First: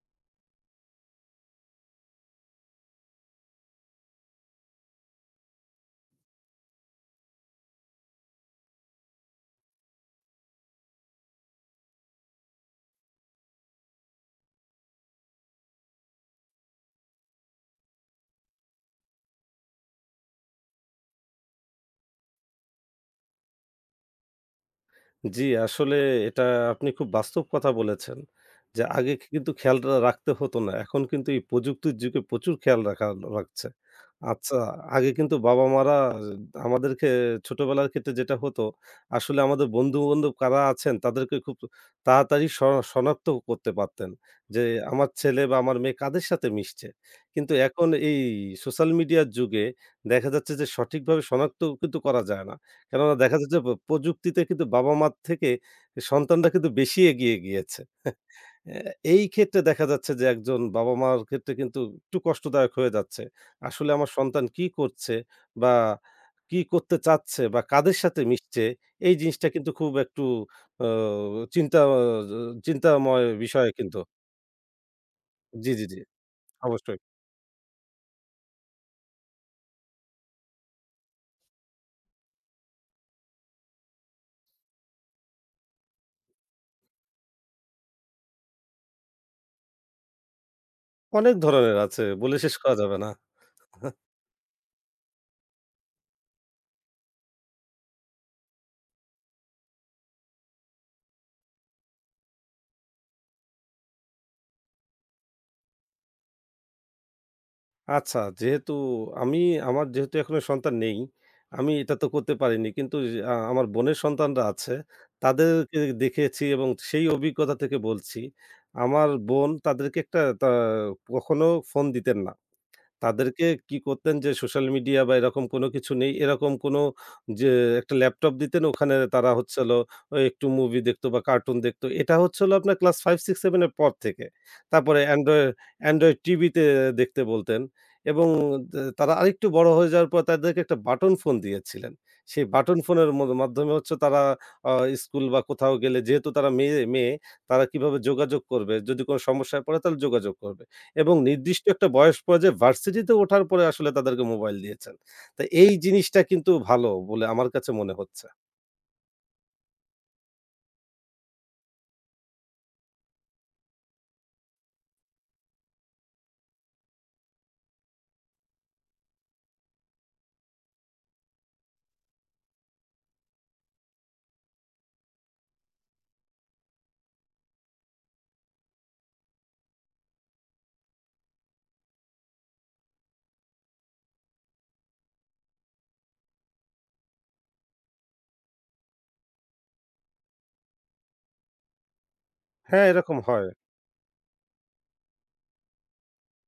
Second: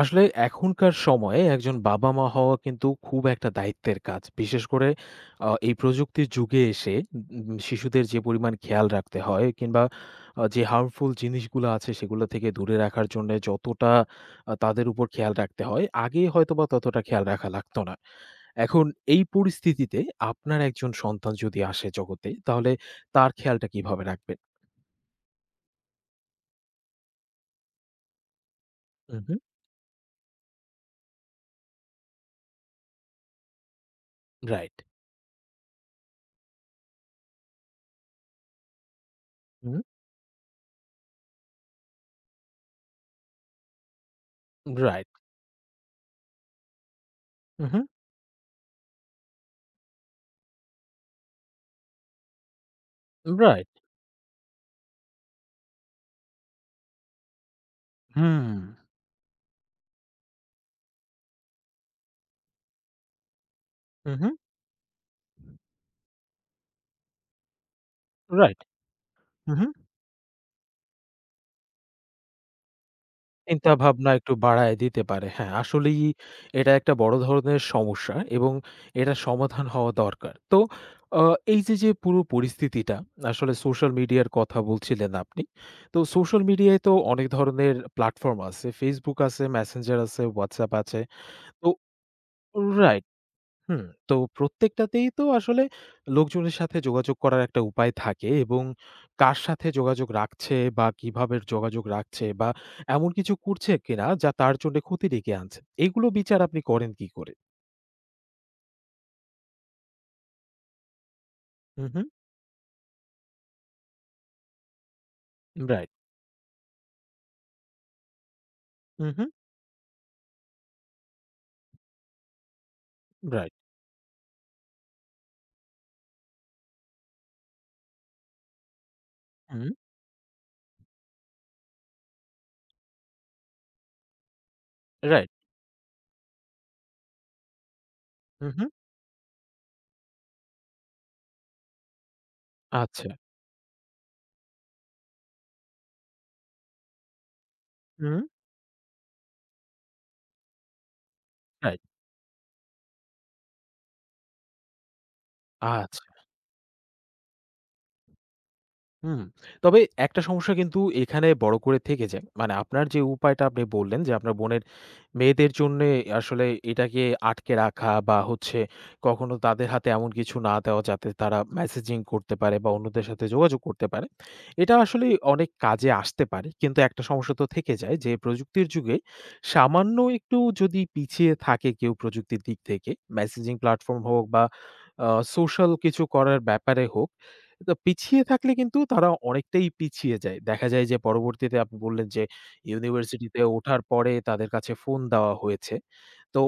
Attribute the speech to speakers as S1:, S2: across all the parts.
S1: আসলে এখনকার সময়ে একজন বাবা-মা হওয়া কিন্তু খুব একটা দায়িত্বের কাজ। বিশেষ করে এই প্রযুক্তির যুগে এসে শিশুদের যে পরিমাণ খেয়াল রাখতে হয় কিংবা যে harmful জিনিসগুলো আছে সেগুলো থেকে দূরে রাখার জন্যে যতটা তাদের উপর খেয়াল রাখতে হয়, আগে হয়তোবা ততটা খেয়াল রাখা লাগতো না। এখন এই পরিস্থিতিতে আপনার একজন সন্তান যদি আসে জগতে, তাহলে তার খেয়ালটা কিভাবে রাখবেন?
S2: জি, আসলে এটা আপনি খুব বাস্তব কথা বলেছেন। যে আগে
S1: উহু,
S2: কিন্তু খেয়াল রাখতে হতো না। এখন কিন্তু এই প্রযুক্তির যুগে প্রচুর খেয়াল রাখা রাখছে। আচ্ছা,
S1: রাইট।
S2: আগে কিন্তু বাবা-মারা আমাদেরকে ছোটবেলার ক্ষেত্রে যেটা হতো, আসলে আমাদের
S1: উহু,
S2: বন্ধু-বান্ধব কারা আছেন তাদেরকে খুব তাড়াতাড়ি শনাক্ত করতে পারতেন। যে আমার
S1: রাইট।
S2: ছেলে বা আমার মেয়ে কাদের সাথে মিশছে। কিন্তু
S1: উহু,
S2: এখন এই সোশ্যাল মিডিয়ার যুগে দেখা যাচ্ছে যে সঠিকভাবে শনাক্ত কিন্তু করা যায় না। কেননা দেখা যাচ্ছে প
S1: রাইট।
S2: প্রযুক্তিতে কিন্তু বাবা-মার থেকে সন্তানরা কিন্তু বেশি এগিয়ে গিয়েছে।
S1: হুম।
S2: অ্যা এই ক্ষেত্রে দেখা যাচ্ছে যে একজন বাবা-মার ক্ষেত্রে কিন্তু একটু কষ্টদায়ক হয়ে যাচ্ছে। আসলে আমার
S1: উহু,
S2: সন্তান কি করছে বা কি করতে চাচ্ছে বা কাদের সাথে
S1: রাইট।
S2: মিশছে এই জিনিসটা
S1: হু, হু।
S2: কিন্তু খুব একটু অ চিন্তা অ চিন্তাময় বিষয়
S1: চিন্তা
S2: কিন্তু।
S1: ভাবনা একটু বাড়ায় দিতে পারে। হ্যাঁ,
S2: জি, জি, জি।
S1: আসলেই এটা একটা
S2: অবশ্যই।
S1: বড় ধরনের সমস্যা এবং এটার সমাধান হওয়া দরকার। তো আ এই যে পুরো পরিস্থিতিটা আসলে সোশ্যাল মিডিয়ার কথা বলছিলেন আপনি। তো সোশ্যাল মিডিয়ায় তো অনেক ধরনের প্ল্যাটফর্ম আছে। Facebook আছে, Messenger আছে, WhatsApp আছে।
S2: অনেক
S1: তো
S2: ধরনের আছে বলে শেষ করা যাবে
S1: রাইট।
S2: না।
S1: হুম, তো প্রত্যেকটাতেই তো আসলে লোকজনের সাথে যোগাযোগ করার একটা উপায় থাকে এবং কার সাথে যোগাযোগ রাখছে বা কিভাবে যোগাযোগ রাখছে বা এমন কিছু করছে কিনা যা তার জন্য ক্ষতি ডেকে আনছে। এগুলো বিচার আপনি করেন কি করে?
S2: আচ্ছা, যেহেতু আমি আমার যেহেতু এখনো সন্তান নেই, আমি
S1: হু,
S2: এটা
S1: হু,
S2: তো করতে পারিনি। কিন্তু যে- আ আমার বোনের সন্তানরা আছে, তাদেরকে
S1: রাইট।
S2: দেখেছি এবং সেই অভিজ্ঞতা থেকে বলছি।
S1: হু,
S2: আমার
S1: হু,
S2: বোন তাদেরকে একটা কখনো ফোন দিতেন না। তাদেরকে
S1: রাইট।
S2: কি করতেন যে সোশ্যাল মিডিয়া বা এরকম কোনো কিছু নেই। এরকম কোনো যে একটা ল্যাপটপ দিতেন ওখানে তারা হচ্ছে
S1: হুম,
S2: হলো ওই একটু মুভি দেখতো বা কার্টুন দেখতো। এটা হচ্ছে হলো আপনার ক্লাস 5, 6, 7 এর পর থেকে। তারপরে
S1: রাইট।
S2: অ্যান্ড্রয়েড অ্যান্ড্রয়েড টিভিতে দেখতে বলতেন এবং
S1: হু, হু,
S2: তারা আরেকটু বড় হয়ে যাওয়ার পর তাদেরকে একটা বাটন ফোন দিয়েছিলেন। সেই বাটন ফোনের
S1: আচ্ছা।
S2: মাধ্যমে হচ্ছে তারা আ স্কুল বা কোথাও গেলে যেহেতু তারা মেয়ে তারা কিভাবে
S1: হুম,
S2: যোগাযোগ করবে? যদি কোনো সমস্যায় পড়ে তাহলে যোগাযোগ করবে। এবং নির্দিষ্ট
S1: রাইট।
S2: একটা বয়স পর্যায়ে ভার্সিটিতে ওঠার পরে আসলে তাদেরকে মোবাইল দিয়েছেন। তো এই
S1: আচ্ছা।
S2: জিনিসটা কিন্তু ভালো বলে আমার কাছে মনে হচ্ছে।
S1: হুম, তবে একটা সমস্যা কিন্তু এখানে বড় করে থেকে যায়। মানে আপনার যে উপায়টা আপনি বললেন যে, আপনার বোনের মেয়েদের জন্যে আসলে এটাকে আটকে রাখা বা হচ্ছে কখনো তাদের হাতে এমন কিছু না দেওয়া যাতে তারা মেসেজিং করতে পারে বা অন্যদের সাথে যোগাযোগ করতে পারে। এটা আসলে অনেক কাজে আসতে পারে। কিন্তু একটা সমস্যা তো থেকে যায় যে, প্রযুক্তির যুগে সামান্য একটু যদি পিছিয়ে থাকে কেউ প্রযুক্তির দিক থেকে, মেসেজিং প্ল্যাটফর্ম হোক বা আ সোশ্যাল কিছু করার ব্যাপারে হোক তা পিছিয়ে থাকলে কিন্তু তারা অনেকটাই পিছিয়ে যায়। দেখা যায় যে পরবর্তীতে আপনি বললেন যে
S2: হ্যাঁ, এরকম
S1: ইউনিভার্সিটিতে
S2: হয়।
S1: ওঠার পরে তাদের কাছে ফোন দেওয়া হয়েছে। তো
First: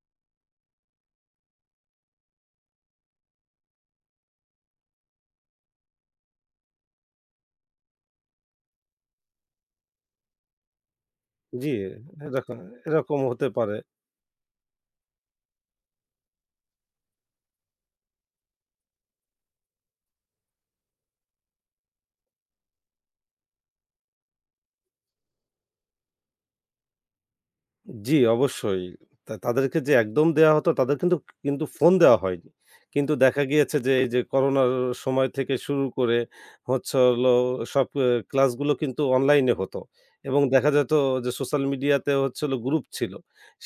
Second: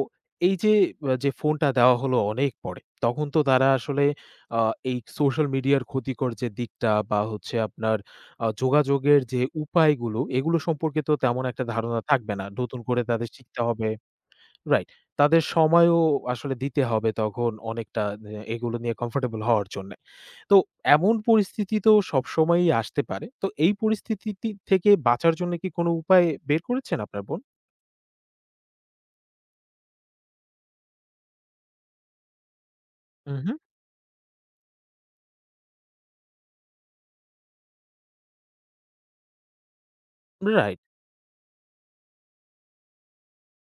S1: এই যে যে ফোনটা দেওয়া হলো অনেক পরে, তখন তো তারা আসলে আ এই সোশ্যাল মিডিয়ার ক্ষতিকর যে দিকটা বা হচ্ছে আপনার যোগাযোগের যে উপায়গুলো, এগুলো সম্পর্কে তো তেমন একটা
S2: জি,
S1: ধারণা থাকবে না।
S2: এরকম
S1: নতুন করে
S2: এরকম
S1: তাদের
S2: হতে
S1: শিখতে
S2: পারে।
S1: হবে রাইট। তাদের সময়ও আসলে দিতে হবে তখন অনেকটা এগুলো নিয়ে কমফোর্টেবল হওয়ার জন্য। তো এমন পরিস্থিতি তো সবসময়ই আসতে পারে। তো এই পরিস্থিতিটি থেকে বাঁচার জন্য কি কোনো উপায় বের করেছেন আপনার বোন?
S2: জি, অবশ্যই। তাদেরকে যে একদম দেয়া হতো তাদের কিন্তু কিন্তু ফোন দেওয়া হয়নি। কিন্তু
S1: হুম,
S2: দেখা
S1: হুম।
S2: গিয়েছে যে এই যে করোনার সময় থেকে শুরু করে হচ্ছে হলো সব ক্লাসগুলো কিন্তু অনলাইনে হতো। এবং দেখা
S1: রাইট,
S2: যেত যে সোশ্যাল মিডিয়াতে হচ্ছে হলো গ্রুপ ছিল।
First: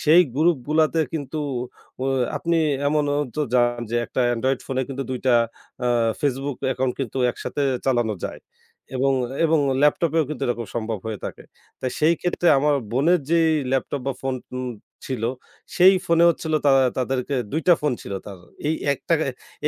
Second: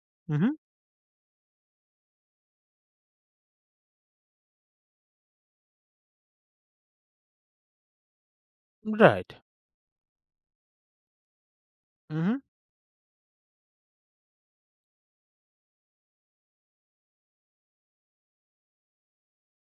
S2: সেই
S1: হুম, হুম।
S2: গ্রুপগুলাতে কিন্তু ও আপনি এমনও তো যান যে একটা অ্যান্ড্রয়েড ফোনে কিন্তু ২ টা আ Facebook অ্যাকাউন্ট কিন্তু একসাথে চালানো যায়। এবং
S1: রাইট।
S2: এবং ল্যাপটপেও কিন্তু এরকম সম্ভব হয়ে থাকে। তা সেই
S1: উহু,
S2: ক্ষেত্রে আমার বোনের যেই ল্যাপটপ বা ফোন ছিল, সেই ফোনে হচ্ছিল তাদেরকে ২ টা ফোন ছিল তার। এই একটা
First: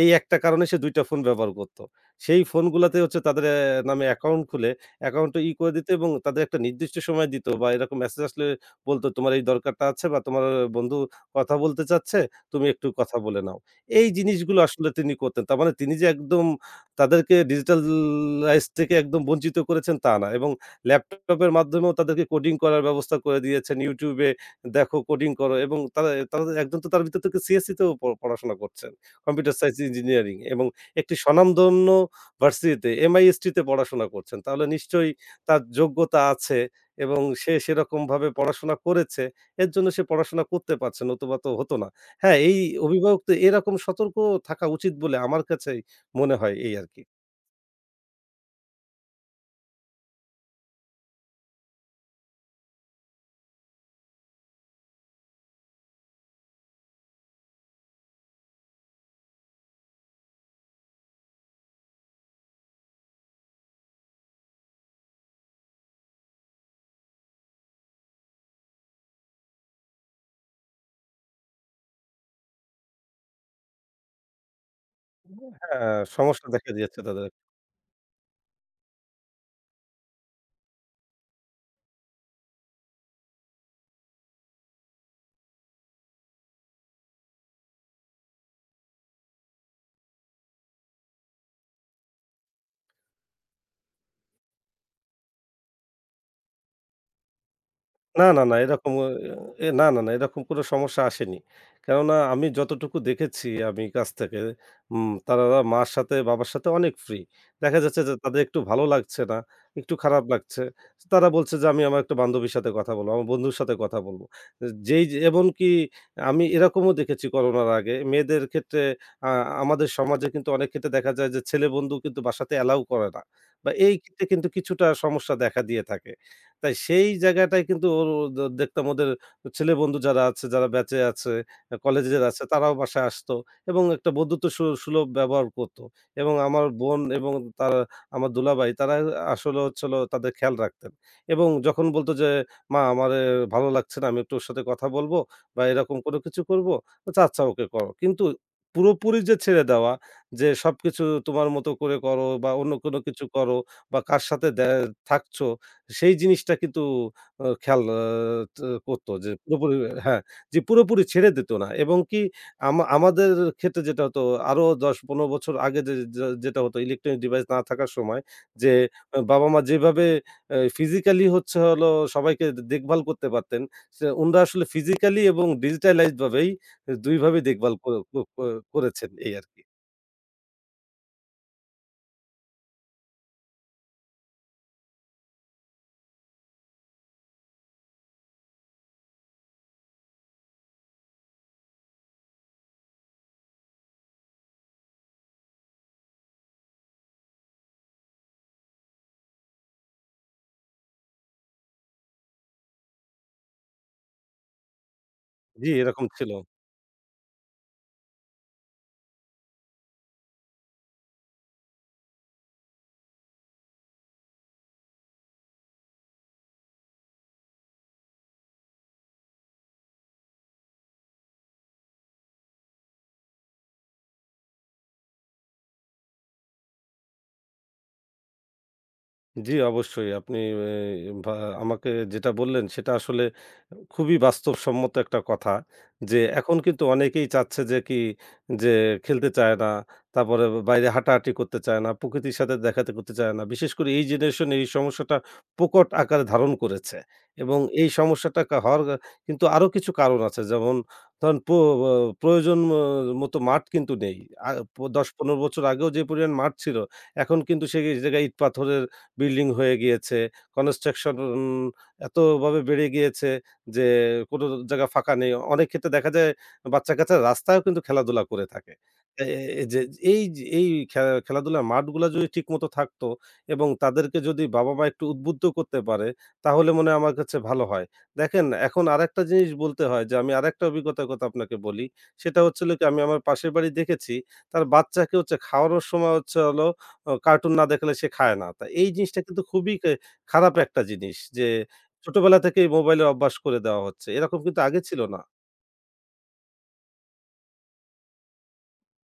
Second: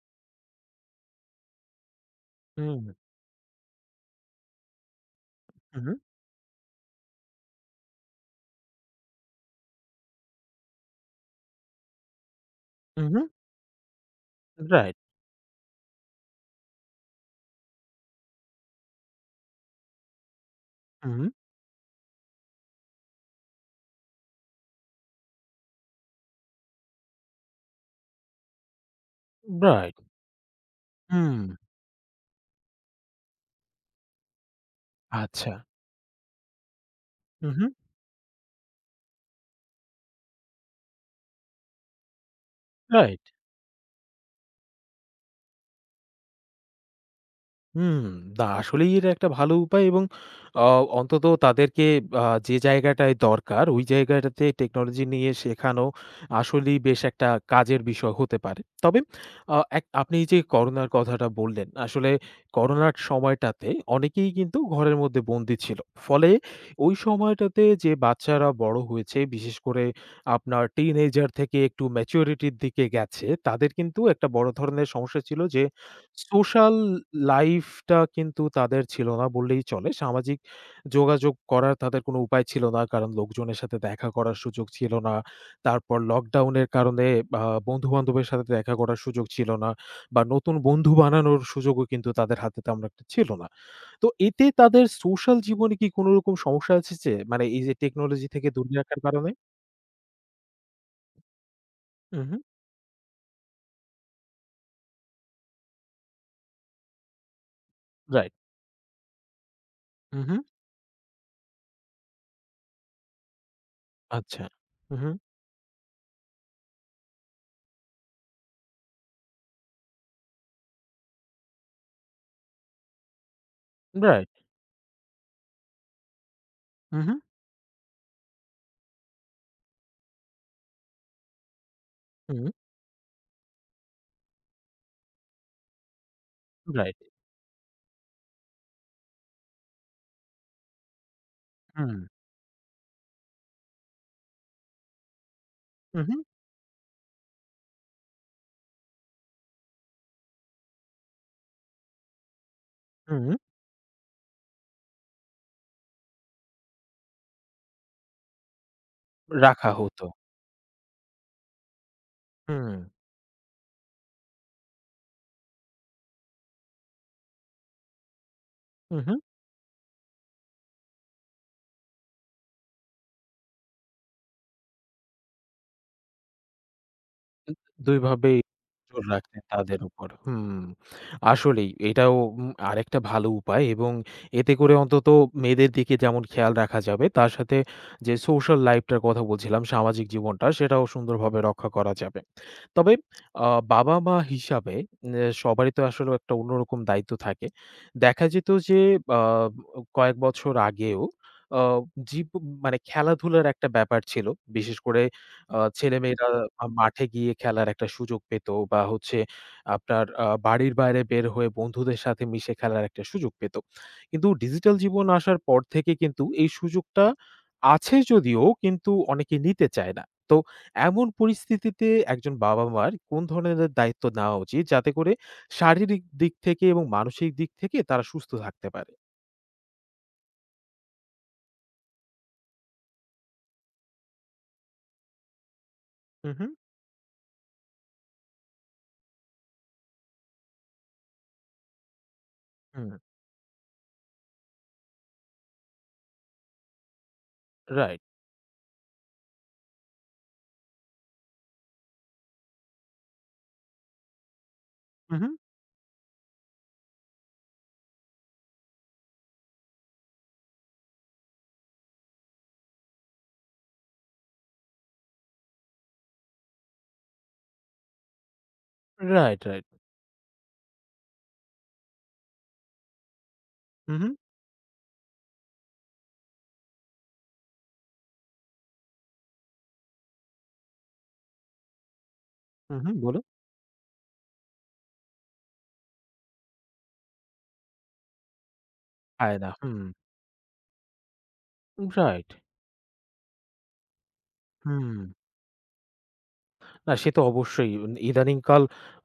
S2: এই একটা কারণে সে ২ টা ফোন ব্যবহার করত। সেই
S1: হুম,
S2: ফোনগুলাতে হচ্ছে তাদের নামে অ্যাকাউন্ট খুলে অ্যাকাউন্টটা ই করে দিত
S1: উহু,
S2: এবং তাদের একটা নির্দিষ্ট সময় দিত বা এরকম মেসেজ আসলে বলত, "তোমার এই দরকারটা আছে বা তোমার বন্ধু কথা বলতে চাচ্ছে, তুমি একটু কথা
S1: উহু,
S2: বলে নাও।" এই জিনিসগুলো আসলে
S1: রাইট,
S2: তিনি করতেন। তার মানে তিনি যে একদম তাদেরকে ডিজিটাল লাইফ থেকে একদম বঞ্চিত করেছেন তা না এবং
S1: উহু।
S2: ল্যাপটপের মাধ্যমেও তাদেরকে কোডিং করার ব্যবস্থা করে দিয়েছেন। YouTube এ দেখো কোডিং করো এবং তারা তারা একজন তো তার ভিতর থেকে CSE তেও পড়াশোনা করছেন। Computer science
S1: right.
S2: ইঞ্জিনিয়ারিং এবং একটি
S1: হুম।
S2: স্বনামধন্য ভার্সিটিতে MIST তে পড়াশোনা করছেন। তাহলে নিশ্চয়ই
S1: আচ্ছা।
S2: তার যোগ্যতা আছে এবং সে
S1: উহু।
S2: সেরকমভাবে পড়াশোনা করেছে। এর জন্য সে পড়াশোনা করতে পারছে নতুবা তো হতো না। হ্যাঁ, এই
S1: রাইট।
S2: অভিভাবকদের এরকম সতর্ক থাকা উচিত বলে আমার কাছেই মনে হয় এই আরকি।
S1: হুম, না আসলেই এটা একটা ভালো উপায় এবং আ অন্তত তাদেরকে যে জায়গাটায় দরকার ওই জায়গাটাতে টেকনোলজি নিয়ে শেখানো আসলেই বেশ একটা কাজের বিষয় হতে পারে। তবে আ এক আপনি যে করোনার কথাটা বললেন, আসলে করোনার সময়টাতে অনেকেই কিন্তু ঘরের মধ্যে বন্দি ছিল। ফলে ওই সময়টাতে যে বাচ্চারা বড় হয়েছে, বিশেষ করে আপনার টিনেজার থেকে একটু ম্যাচুরিটির দিকে গেছে, তাদের কিন্তু একটা বড় ধরনের সমস্যা ছিল যে
S2: হ্যাঁ, সমস্যা দেখা
S1: সোশ্যাল
S2: দিয়েছে তাদের।
S1: লাইফটা কিন্তু তাদের ছিল না বললেই চলে। সামাজিক যোগাযোগ করার তাদের কোনো উপায় ছিল না। কারণ লোকজনের সাথে দেখা করার সুযোগ ছিল না। তারপর লকডাউনের কারণে আ বন্ধু-বান্ধবের সাথে দেখা করার সুযোগ ছিল না বা নতুন বন্ধু বানানোর সুযোগও কিন্তু তাদের হাতে তেমন একটা ছিল না। তো এতে তাদের সোশ্যাল জীবনে কি কোনো রকম সমস্যা এসেছে? মানে এই যে
S2: না,
S1: টেকনোলজি
S2: না,
S1: থেকে
S2: না
S1: দূরে
S2: এরকম
S1: রাখার
S2: অ
S1: কারণে?
S2: এ না, না, না এরকম কোনো সমস্যা আসেনি। কেননা
S1: হুম, হুম।
S2: আমি যতটুকু দেখেছি আমি কাছ থেকে তারা মার সাথে বাবার সাথে অনেক ফ্রি। দেখা যাচ্ছে যে
S1: রাইট।
S2: তাদের একটু ভালো লাগছে না, একটু
S1: হুম,
S2: খারাপ
S1: হুম।
S2: লাগছে। তারা বলছে যে আমি আমার একটা বান্ধবীর সাথে কথা বলব, আমার বন্ধুর সাথে কথা বলব।
S1: আচ্ছা। হুম,
S2: যেই যে
S1: হুম।
S2: এমনকি আমি এরকমও দেখেছি করোনার আগে মেয়েদের ক্ষেত্রে আ আমাদের সমাজে কিন্তু অনেক ক্ষেত্রে দেখা যায় যে ছেলে বন্ধু কিন্তু বাসাতে অ্যালাও করে না। বা এই ক্ষেত্রে
S1: রাইট।
S2: কিন্তু কিছুটা সমস্যা দেখা দিয়ে থাকে। তাই
S1: হুম,
S2: সেই
S1: হুম।
S2: জায়গাটায় কিন্তু ওর ও দেখতাম ওদের ছেলে বন্ধু যারা আছে, যারা ব্যাচে আছে, কলেজের আছে
S1: হুম।
S2: তারাও বাসায় আসতো এবং একটা বন্ধুত্ব সুলভ ব্যবহার করত এবং আমার
S1: রাইট।
S2: বোন এবং তার আমার দুলাভাই তারা আসলে হচ্ছে হলো তাদের খেয়াল রাখতেন এবং যখন
S1: হুম।
S2: বলত যে, "মা আমার ভালো লাগছে না, আমি একটু ওর সাথে কথা বলব বা এরকম
S1: হুম,
S2: কোনো
S1: হুম।
S2: কিছু করব।" "আচ্ছা, আচ্ছা ওকে করো।" কিন্তু পুরোপুরি যে ছেড়ে দেওয়া যে সবকিছু তোমার মতো করে করো বা অন্য কোনো কিছু
S1: হুম।
S2: করো বা কার সাথে থাকছো সেই জিনিসটা কিন্তু খেয়াল আ ত করত যে
S1: রাখা
S2: পুরোপুরি
S1: হতো।
S2: হ্যাঁ, যে পুরোপুরি ছেড়ে দিত না এবং কি
S1: হুম,
S2: আমাদের ক্ষেত্রে যেটা হতো আরো ১০-১৫ বছর আগে যে যে যেটা হতো ইলেকট্রনিক ডিভাইস না থাকার সময় যে
S1: হু, হু।
S2: বাবা-মা যেভাবে ফিজিক্যালি হচ্ছে হলো সবাইকে দেখভাল করতে পারতেন, সে উনারা আসলে ফিজিক্যালি এবং ডিজিটালাইজড ভাবেই ২ ভাবেই দেখভাল কো
S1: ২
S2: কো
S1: ভাবেই
S2: কো
S1: নজর
S2: করেছেন এই
S1: রাখতেন
S2: আরকি।
S1: তাদের উপর। হুম, আসলেই এটাও আরেকটা ভালো উপায় এবং এতে করে অন্তত মেয়েদের দিকে যেমন খেয়াল রাখা যাবে, তার সাথে যে সোশ্যাল লাইফটার কথা বলছিলাম, সামাজিক জীবনটা সেটাও সুন্দরভাবে রক্ষা করা যাবে। তবে আ বাবা-মা হিসাবে সবারই তো আসলে একটা অন্যরকম দায়িত্ব থাকে। দেখা যেত যে আ কয়েক বছর আগেও আ জীব মানে খেলাধুলার একটা ব্যাপার ছিল। বিশেষ করে
S2: জি, এরকম
S1: ছেলেমেয়েরা
S2: ছিল।
S1: মাঠে গিয়ে খেলার একটা সুযোগ পেত বা হচ্ছে আপনার বাড়ির বাইরে বের হয়ে বন্ধুদের সাথে মিশে খেলার একটা সুযোগ পেত। কিন্তু ডিজিটাল জীবন আসার পর থেকে কিন্তু এই সুযোগটা আছে যদিও কিন্তু অনেকে নিতে চায় না। তো এমন পরিস্থিতিতে একজন বাবা-মার কোন ধরনের দায়িত্ব নেওয়া উচিত যাতে করে শারীরিক দিক থেকে এবং মানসিক দিক থেকে তারা সুস্থ থাকতে পারে?
S2: জি, অবশ্যই। আপনি এ ভা আমাকে যেটা বললেন সেটা আসলে খুবই বাস্তবসম্মত একটা কথা। যে
S1: হু, হু,
S2: এখন কিন্তু অনেকেই চাচ্ছে যে খেলতে চায় না, তারপরে বাইরে হাঁটাহাঁটি করতে চায় না, প্রকৃতির সাথে দেখাতে
S1: হুম।
S2: করতে চায় না। বিশেষ করে এই জেনারেশন এই সমস্যাটা প্রকট আকার ধারণ করেছে। এবং এই
S1: রাইট।
S2: সমস্যাটা হওয়ার কিন্তু আরো কিছু কারণ আছে। যেমন ধরেন অ প্রয়োজন মতো মাঠ কিন্তু নেই। আ
S1: হু, হু।
S2: ১০-১৫ বছর আগেও যে পরিমাণ মাঠ ছিল এখন কিন্তু সেই জায়গায় ইট পাথরের বিল্ডিং হয়ে গিয়েছে, কনস্ট্রাকশন এতভাবে বেড়ে গিয়েছে যে কোনো জায়গা ফাঁকা নেই। অনেক ক্ষেত্রে দেখা যায় বাচ্চা-কাচ্চারা রাস্তায়ও কিন্তু খেলাধুলা করে থাকে। এ
S1: রাইট,
S2: এ
S1: রাইট।
S2: যে এই যে এই খে খেলাধুলার মাঠগুলা যদি ঠিকমতো থাকতো এবং
S1: হু, হু,
S2: তাদেরকে যদি বাবা-মা একটু উদ্বুদ্ধ করতে পারে, তাহলে মনে হয় আমার কাছে ভালো হয়। দেখেন এখন আরেকটা জিনিস বলতে হয় যে আমি আরেকটা অভিজ্ঞতার কথা আপনাকে বলি। সেটা হচ্ছে হলো
S1: হু,
S2: কি
S1: হু।
S2: আমি আমার
S1: বলুন।
S2: পাশের বাড়ি দেখেছি, তার বাচ্চাকে হচ্ছে খাওয়ানোর সময় হচ্ছে হলো ও কার্টুন না দেখলে সে খায় না। তা এই জিনিসটা
S1: পায়
S2: কিন্তু
S1: না।
S2: খুবই
S1: হুম।
S2: খারাপ একটা জিনিস যে
S1: রাইট।
S2: ছোটবেলা থেকেই মোবাইলের অভ্যাস করে দেওয়া হচ্ছে। এরকম কিন্তু আগে
S1: হুম।
S2: ছিল না।
S1: না সে তো অবশ্যই। ইদানিংকাল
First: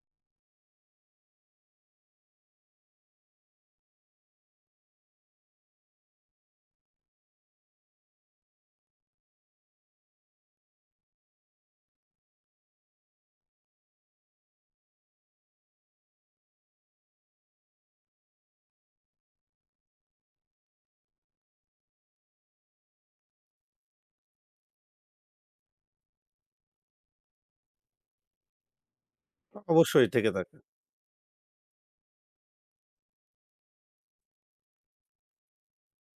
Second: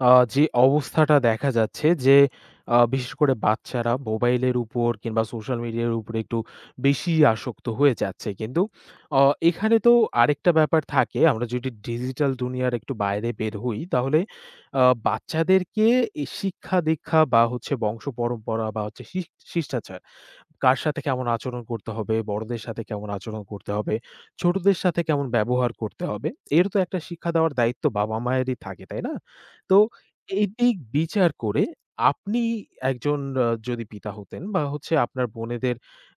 S1: যে অবস্থাটা দেখা যাচ্ছে যে, বিশেষ করে বাচ্চারা মোবাইলের উপর কিংবা সোশ্যাল মিডিয়ার উপরে একটু বেশি আসক্ত হয়ে যাচ্ছে। কিন্তু অ এখানে তো আরেকটা ব্যাপার থাকে। আমরা যদি ডিজিটাল দুনিয়ার একটু বাইরে বের হই, তাহলে আ বাচ্চাদেরকে শিক্ষা-দীক্ষা বা হচ্ছে বংশ পরম্পরা বা হচ্ছে শিষ্টাচার কার সাথে কেমন আচরণ করতে হবে, বড়দের সাথে কেমন আচরণ করতে হবে, ছোটদের সাথে কেমন ব্যবহার করতে হবে। এর তো একটা শিক্ষা দেওয়ার দায়িত্ব বাবা-মায়েরই থাকে, তাই না? তো
S2: অবশ্যই থেকে
S1: এই
S2: থাকে।
S1: দিক বিচার করে আপনি একজন যদি পিতা হতেন বা হচ্ছে আপনার বোনেদের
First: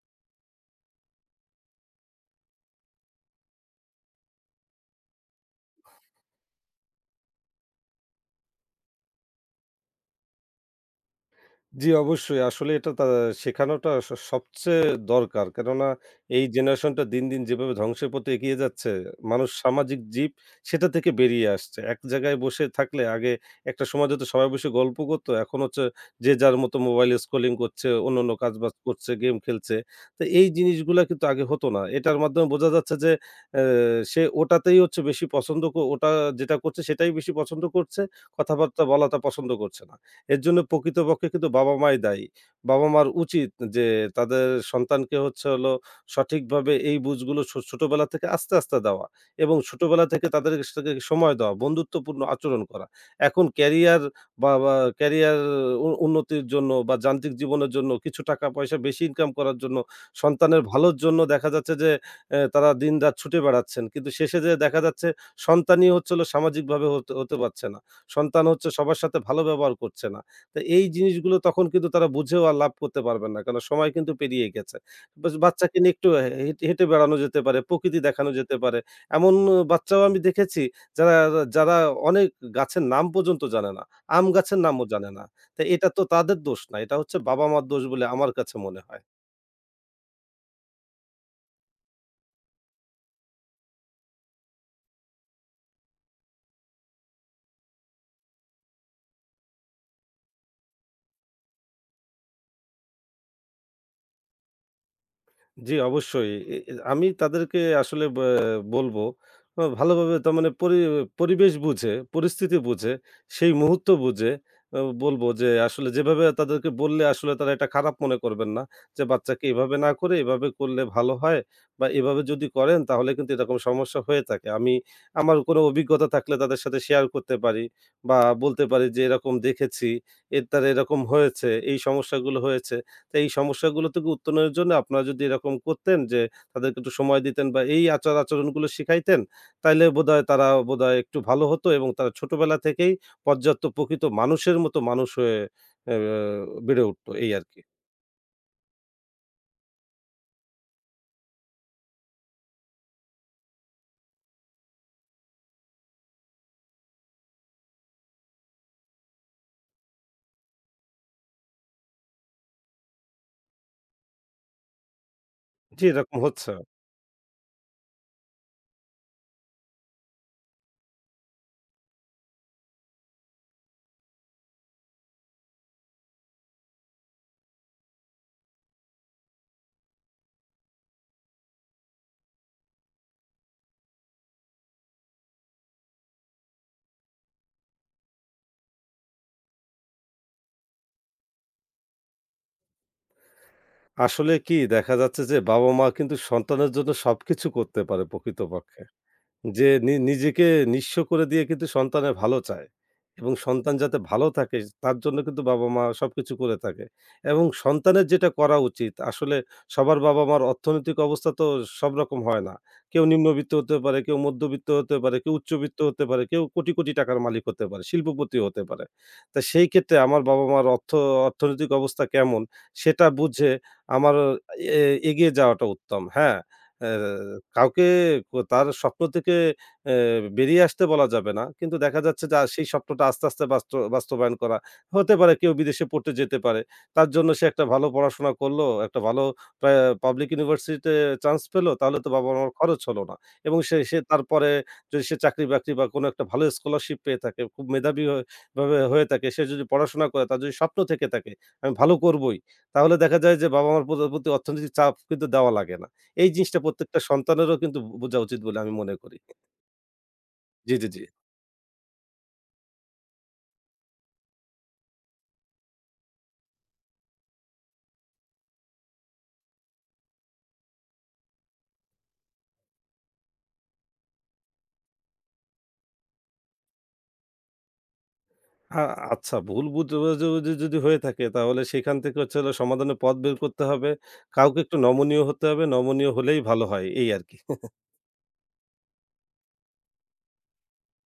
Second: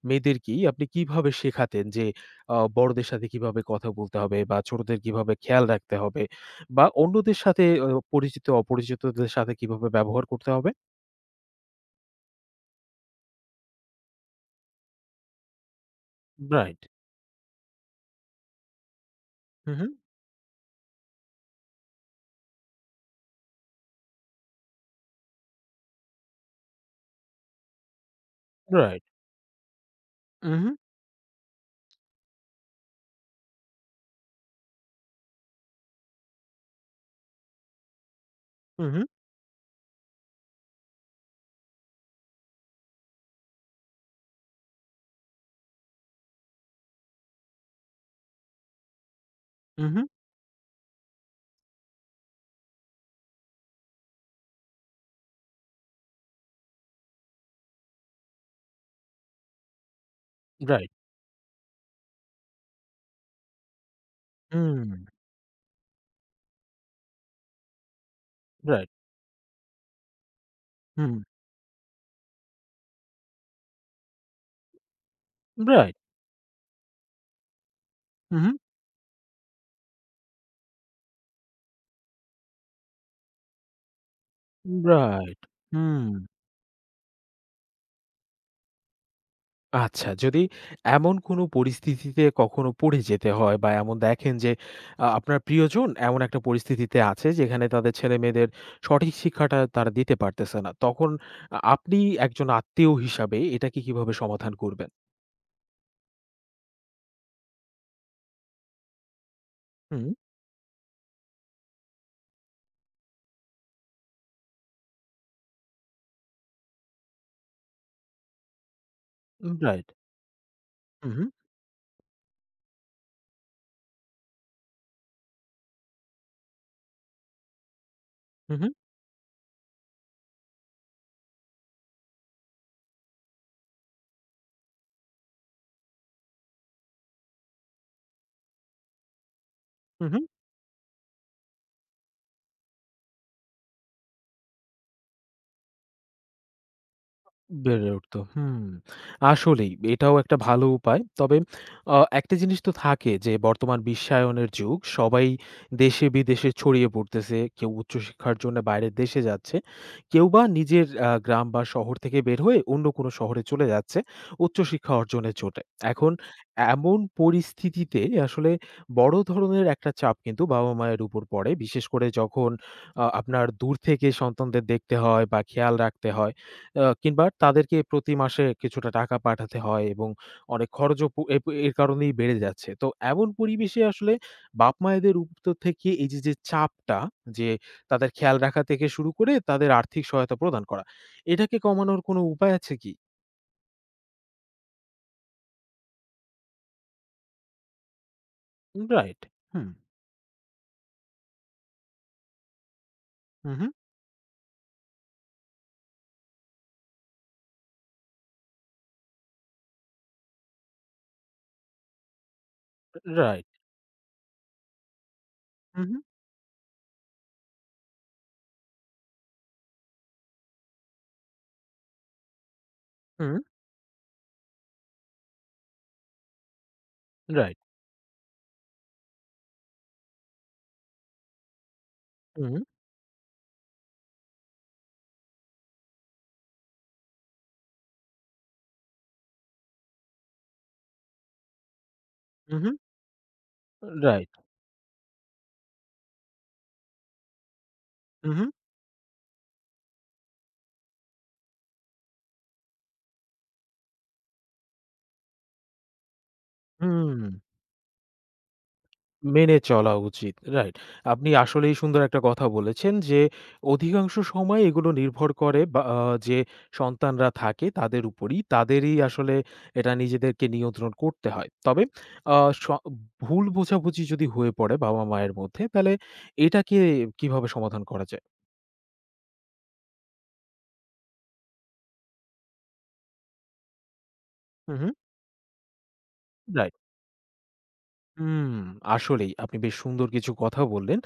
S1: মেয়েদেরকেই আপনি কিভাবে শেখাতেন যে বড়দের সাথে কিভাবে কথা বলতে হবে বা ছোটদের কিভাবে খেয়াল রাখতে হবে বা অন্যদের সাথে পরিচিত অপরিচিতদের সাথে কিভাবে ব্যবহার করতে হবে?
S2: জি, অবশ্যই। আসলে এটা শেখানোটা সবচেয়ে দরকার। কেননা এই
S1: রাইট।
S2: জেনারেশনটা দিন, দিন যেভাবে ধ্বংসের পথে এগিয়ে যাচ্ছে, মানুষ
S1: হু, হু।
S2: সামাজিক জীব সেটা থেকে বেরিয়ে আসছে। এক জায়গায় বসে থাকলে আগে একটা সময় হয়তো সবাই বসে গল্প করত। এখন হচ্ছে যে যার মতো মোবাইলে স্ক্রলিং করছে, অন্যান্য কাজবাজ
S1: রাইট।
S2: করছে, গেম খেলছে। তো এই
S1: উহু,
S2: জিনিসগুলা কিন্তু আগে হতো না। এটার মাধ্যমে বোঝা যাচ্ছে যে অ্যা সে ওটা যেটা করছে সেটাই বেশি পছন্দ করছে। কথাবার্তা
S1: উহু,
S2: বলাটা পছন্দ করছে না। এর জন্য প্রকৃতপক্ষে কিন্তু বাবা-মাই দায়ী। বাবা-মার উচিত যে তাদের সন্তানকে হচ্ছে হলো সঠিকভাবে এই বুঝগুলো ছোটবেলা থেকে আস্তে, আস্তে দেওয়া এবং
S1: উহু।
S2: ছোটবেলা থেকে তাদের সাথে সময় দেওয়া, বন্ধুত্বপূর্ণ আচরণ করা। এখন ক্যারিয়ার বা ক্যারিয়ার উন্নতির জন্য বা যান্ত্রিক জীবনের জন্য কিছু টাকা-পয়সা বেশি ইনকাম করার জন্য, সন্তানের
S1: রাইট।
S2: ভালোর জন্য দেখা যাচ্ছে যে তারা দিনরাত ছুটে বেড়াচ্ছেন। কিন্তু শেষে যেয়ে দেখা
S1: হুম,
S2: যাচ্ছে সন্তানই হচ্ছে হলো সামাজিকভাবে হতে হতে পারছে না। সন্তান হচ্ছে
S1: রাইট।
S2: সবার সাথে ভালো ব্যবহার করছে না। তো এই
S1: হুম,
S2: জিনিসগুলো তখন কিন্তু তারা বুঝেও আর লাভ করতে পারবেন না। কারণ সময় কিন্তু পেরিয়ে গেছে। বাচ্চাকে নিয়ে
S1: রাইট।
S2: একটু হেঁটে হেঁটে বেড়ানো যেতে পারে, প্রকৃতি দেখানো
S1: হু, হু,
S2: যেতে পারে। এমন বাচ্চাও আমি দেখেছি যারা যারা অনেক গাছের নাম পর্যন্ত জানে না। আম গাছের নামও জানে না।
S1: রাইট।
S2: তো এটা তো
S1: হুম।
S2: তাদের দোষ না। এটা হচ্ছে বাবা-মার দোষ বলে আমার কাছে মনে হয়।
S1: আচ্ছা যদি এমন কোনো পরিস্থিতিতে কখনো পড়ে যেতে হয় বা এমন দেখেন যে আপনার প্রিয়জন এমন একটা পরিস্থিতিতে আছে যেখানে তাদের ছেলেমেয়েদের সঠিক শিক্ষাটা তারা দিতে পারতেছে না। তখন আপনি একজন আত্মীয় হিসাবে এটাকে কিভাবে সমাধান করবেন?
S2: জি, অবশ্যই। এ এ আমি তাদেরকে আসলে বলবো
S1: হুম,
S2: ভালোভাবে তার মানে পরিবেশ বুঝে, পরিস্থিতি বুঝে, সেই মুহূর্ত বুঝে আ বলবো যে আসলে যেভাবে তাদেরকে বললে আসলে তারা এটা খারাপ মনে করবেন না। যে বাচ্চাকে এভাবে
S1: রাইট।
S2: না করে এভাবে করলে
S1: হু,
S2: ভালো
S1: হু,
S2: হয় বা এভাবে যদি করেন তাহলে কিন্তু এরকম সমস্যা হয়ে থাকে। আমি আমার কোনো অভিজ্ঞতা থাকলে তাদের সাথে শেয়ার করতে পারি বা
S1: হু,
S2: বলতে
S1: হু,
S2: পারি যে এরকম দেখেছি, এর দ্বারা এরকম হয়েছে, এই সমস্যাগুলো হয়েছে। তো এই সমস্যাগুলো থেকে উত্তরণের জন্য আপনারা যদি এরকম করতেন যে, তাদেরকে একটু সময় দিতেন বা এই আচার-আচরণগুলো শিখাইতেন, তাইলে
S1: হু, হু।
S2: বোধহয় তারা বোধহয় একটু ভালো হতো এবং তারা ছোটবেলা থেকেই পর্যাপ্ত প্রকৃত মানুষের মতো মানুষ হয়ে অ্যা বেড়ে উঠতো এই আরকি।
S1: বেড়ে উঠত। হুম, আসলেই এটাও একটা ভালো উপায়। তবে একটা জিনিস তো থাকে যে বর্তমান বিশ্বায়নের যুগ। সবাই দেশে-বিদেশে ছড়িয়ে পড়তেছে। কেউ উচ্চশিক্ষার জন্য বাইরের দেশে যাচ্ছে। কেউ বা নিজের গ্রাম বা শহর থেকে বের হয়ে অন্য কোনো শহরে চলে যাচ্ছে উচ্চশিক্ষা অর্জনের জন্যে।
S2: জি,
S1: এখন
S2: এরকম হচ্ছে।
S1: এমন পরিস্থিতিতে আসলে বড় ধরনের একটা চাপ কিন্তু বাবা-মায়ের উপর পড়ে। বিশেষ করে যখন আপনার দূর থেকে সন্তানদের দেখতে হয় বা খেয়াল রাখতে হয়। কিংবা তাদেরকে প্রতি মাসে কিছুটা টাকা পাঠাতে হয় এবং অনেক খরচও পু এ এর কারণেই বেড়ে যাচ্ছে। তো এমন পরিবেশে আসলে বাপ-মায়েদের উপর থেকে এই যে, যে চাপটা যে তাদের খেয়াল রাখা থেকে শুরু করে তাদের আর্থিক সহায়তা প্রদান করা, এটাকে কমানোর কোনো উপায় আছে কি?
S2: আসলে কি দেখা যাচ্ছে যে, বাবা-মা কিন্তু সন্তানের জন্য সবকিছু করতে পারে প্রকৃতপক্ষে।
S1: রাইট। হুম।
S2: যে নিজেকে নিঃস্ব করে দিয়ে কিন্তু সন্তানের ভালো চায় এবং
S1: হু, হু।
S2: সন্তান যাতে ভালো থাকে তার জন্য কিন্তু বাবা-মা সবকিছু করে থাকে এবং সন্তানের যেটা করা উচিত আসলে সবার বাবা-মার অর্থনৈতিক অবস্থা তো সব রকম হয় না। কেউ
S1: রাইট।
S2: নিম্নবিত্ত হতে পারে, কেউ মধ্যবিত্ত হতে পারে, কেউ উচ্চবিত্ত
S1: হু, হু।
S2: হতে পারে, কেউ কোটি, কোটি টাকার মালিক হতে পারে, শিল্পপতিও হতে পারে। তা সেই ক্ষেত্রে আমার বাবা-মার অর্থনৈতিক অবস্থা কেমন সেটা
S1: হুম,
S2: বুঝে আমার এ এগিয়ে যাওয়াটা উত্তম। হ্যাঁ? অ্যা
S1: রাইট।
S2: কাউকে তার স্বপ্ন থেকে অ্যা বেরিয়ে আসতে বলা যাবে না। কিন্তু দেখা যাচ্ছে যে
S1: হুম,
S2: সেই স্বপ্নটা আস্তে, আস্তে বাস্তবায়ন করা। হতে পারে কেউ বিদেশে পড়তে যেতে পারে। তার জন্য সে একটা ভালো পড়াশোনা করলো, একটা ভালো প্যা পাবলিক ইউনিভার্সিটিতে চান্স পেলো, তাহলে তো বাবা-মার
S1: হু, হু,
S2: খরচ হলো না। এবং সে সে
S1: রাইট।
S2: তারপরে যদি সে চাকরি-বাকরি বা কোনো একটা ভালো স্কলারশিপ পেয়ে থাকে, খুব মেধাবী হয়ে
S1: হুম,
S2: ভাবে হয়ে থাকে, সে যদি পড়াশোনা করে, তার যদি স্বপ্ন থেকে থাকে, আমি ভালো করবোই। তাহলে দেখা যায় যে বাবা-মার প্রতি অর্থনৈতিক চাপ কিন্তু দেওয়া লাগে না। এই জিনিসটা প্রত্যেকটা
S1: হুম।
S2: সন্তানেরও কিন্তু বুঝা উচিত বলে আমি মনে করি।
S1: মেনে চলা উচিত।
S2: জি,
S1: রাইট।
S2: জি, জি।
S1: আপনি আসলেই সুন্দর একটা কথা বলেছেন যে, অধিকাংশ সময় এগুলো নির্ভর করে বা যে সন্তানরা থাকে তাদের উপরই। তাদেরই আসলে এটা নিজেদেরকে নিয়ন্ত্রণ করতে হয়। তবে আ স ভুল বোঝাবুঝি যদি হয়ে পড়ে বাবা-মায়ের মধ্যে, তাহলে এটাকে কিভাবে সমাধান করা যায়?
S2: আ আচ্ছা ভুল বুঝাবুঝি যদি হয়ে থাকে তাহলে সেখান থেকে হচ্ছে হলো সমাধানের পথ বের করতে হবে। কাউকে
S1: হু,
S2: একটু
S1: হু।
S2: নমনীয় হতে হবে। নমনীয় হলেই ভালো
S1: রাইট।
S2: হয় এই আরকি।
S1: হুম, আসলেই আপনি বেশ সুন্দর কিছু কথা বললেন।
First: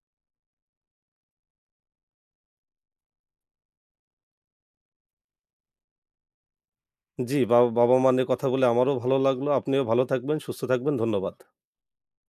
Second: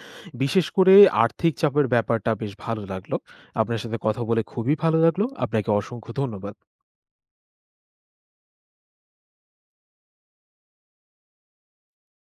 S1: বিশেষ করে আর্থিক চাপের ব্যাপারটা বেশ ভালো লাগলো। আপনার সাথে কথা বলে খুবই ভালো লাগলো। আপনাকে অসংখ্য ধন্যবাদ।
S2: জি, বাবা-মা নিয়ে কথা বলে আমারও ভালো লাগলো। আপনিও ভালো থাকবেন, সুস্থ থাকবেন। ধন্যবাদ।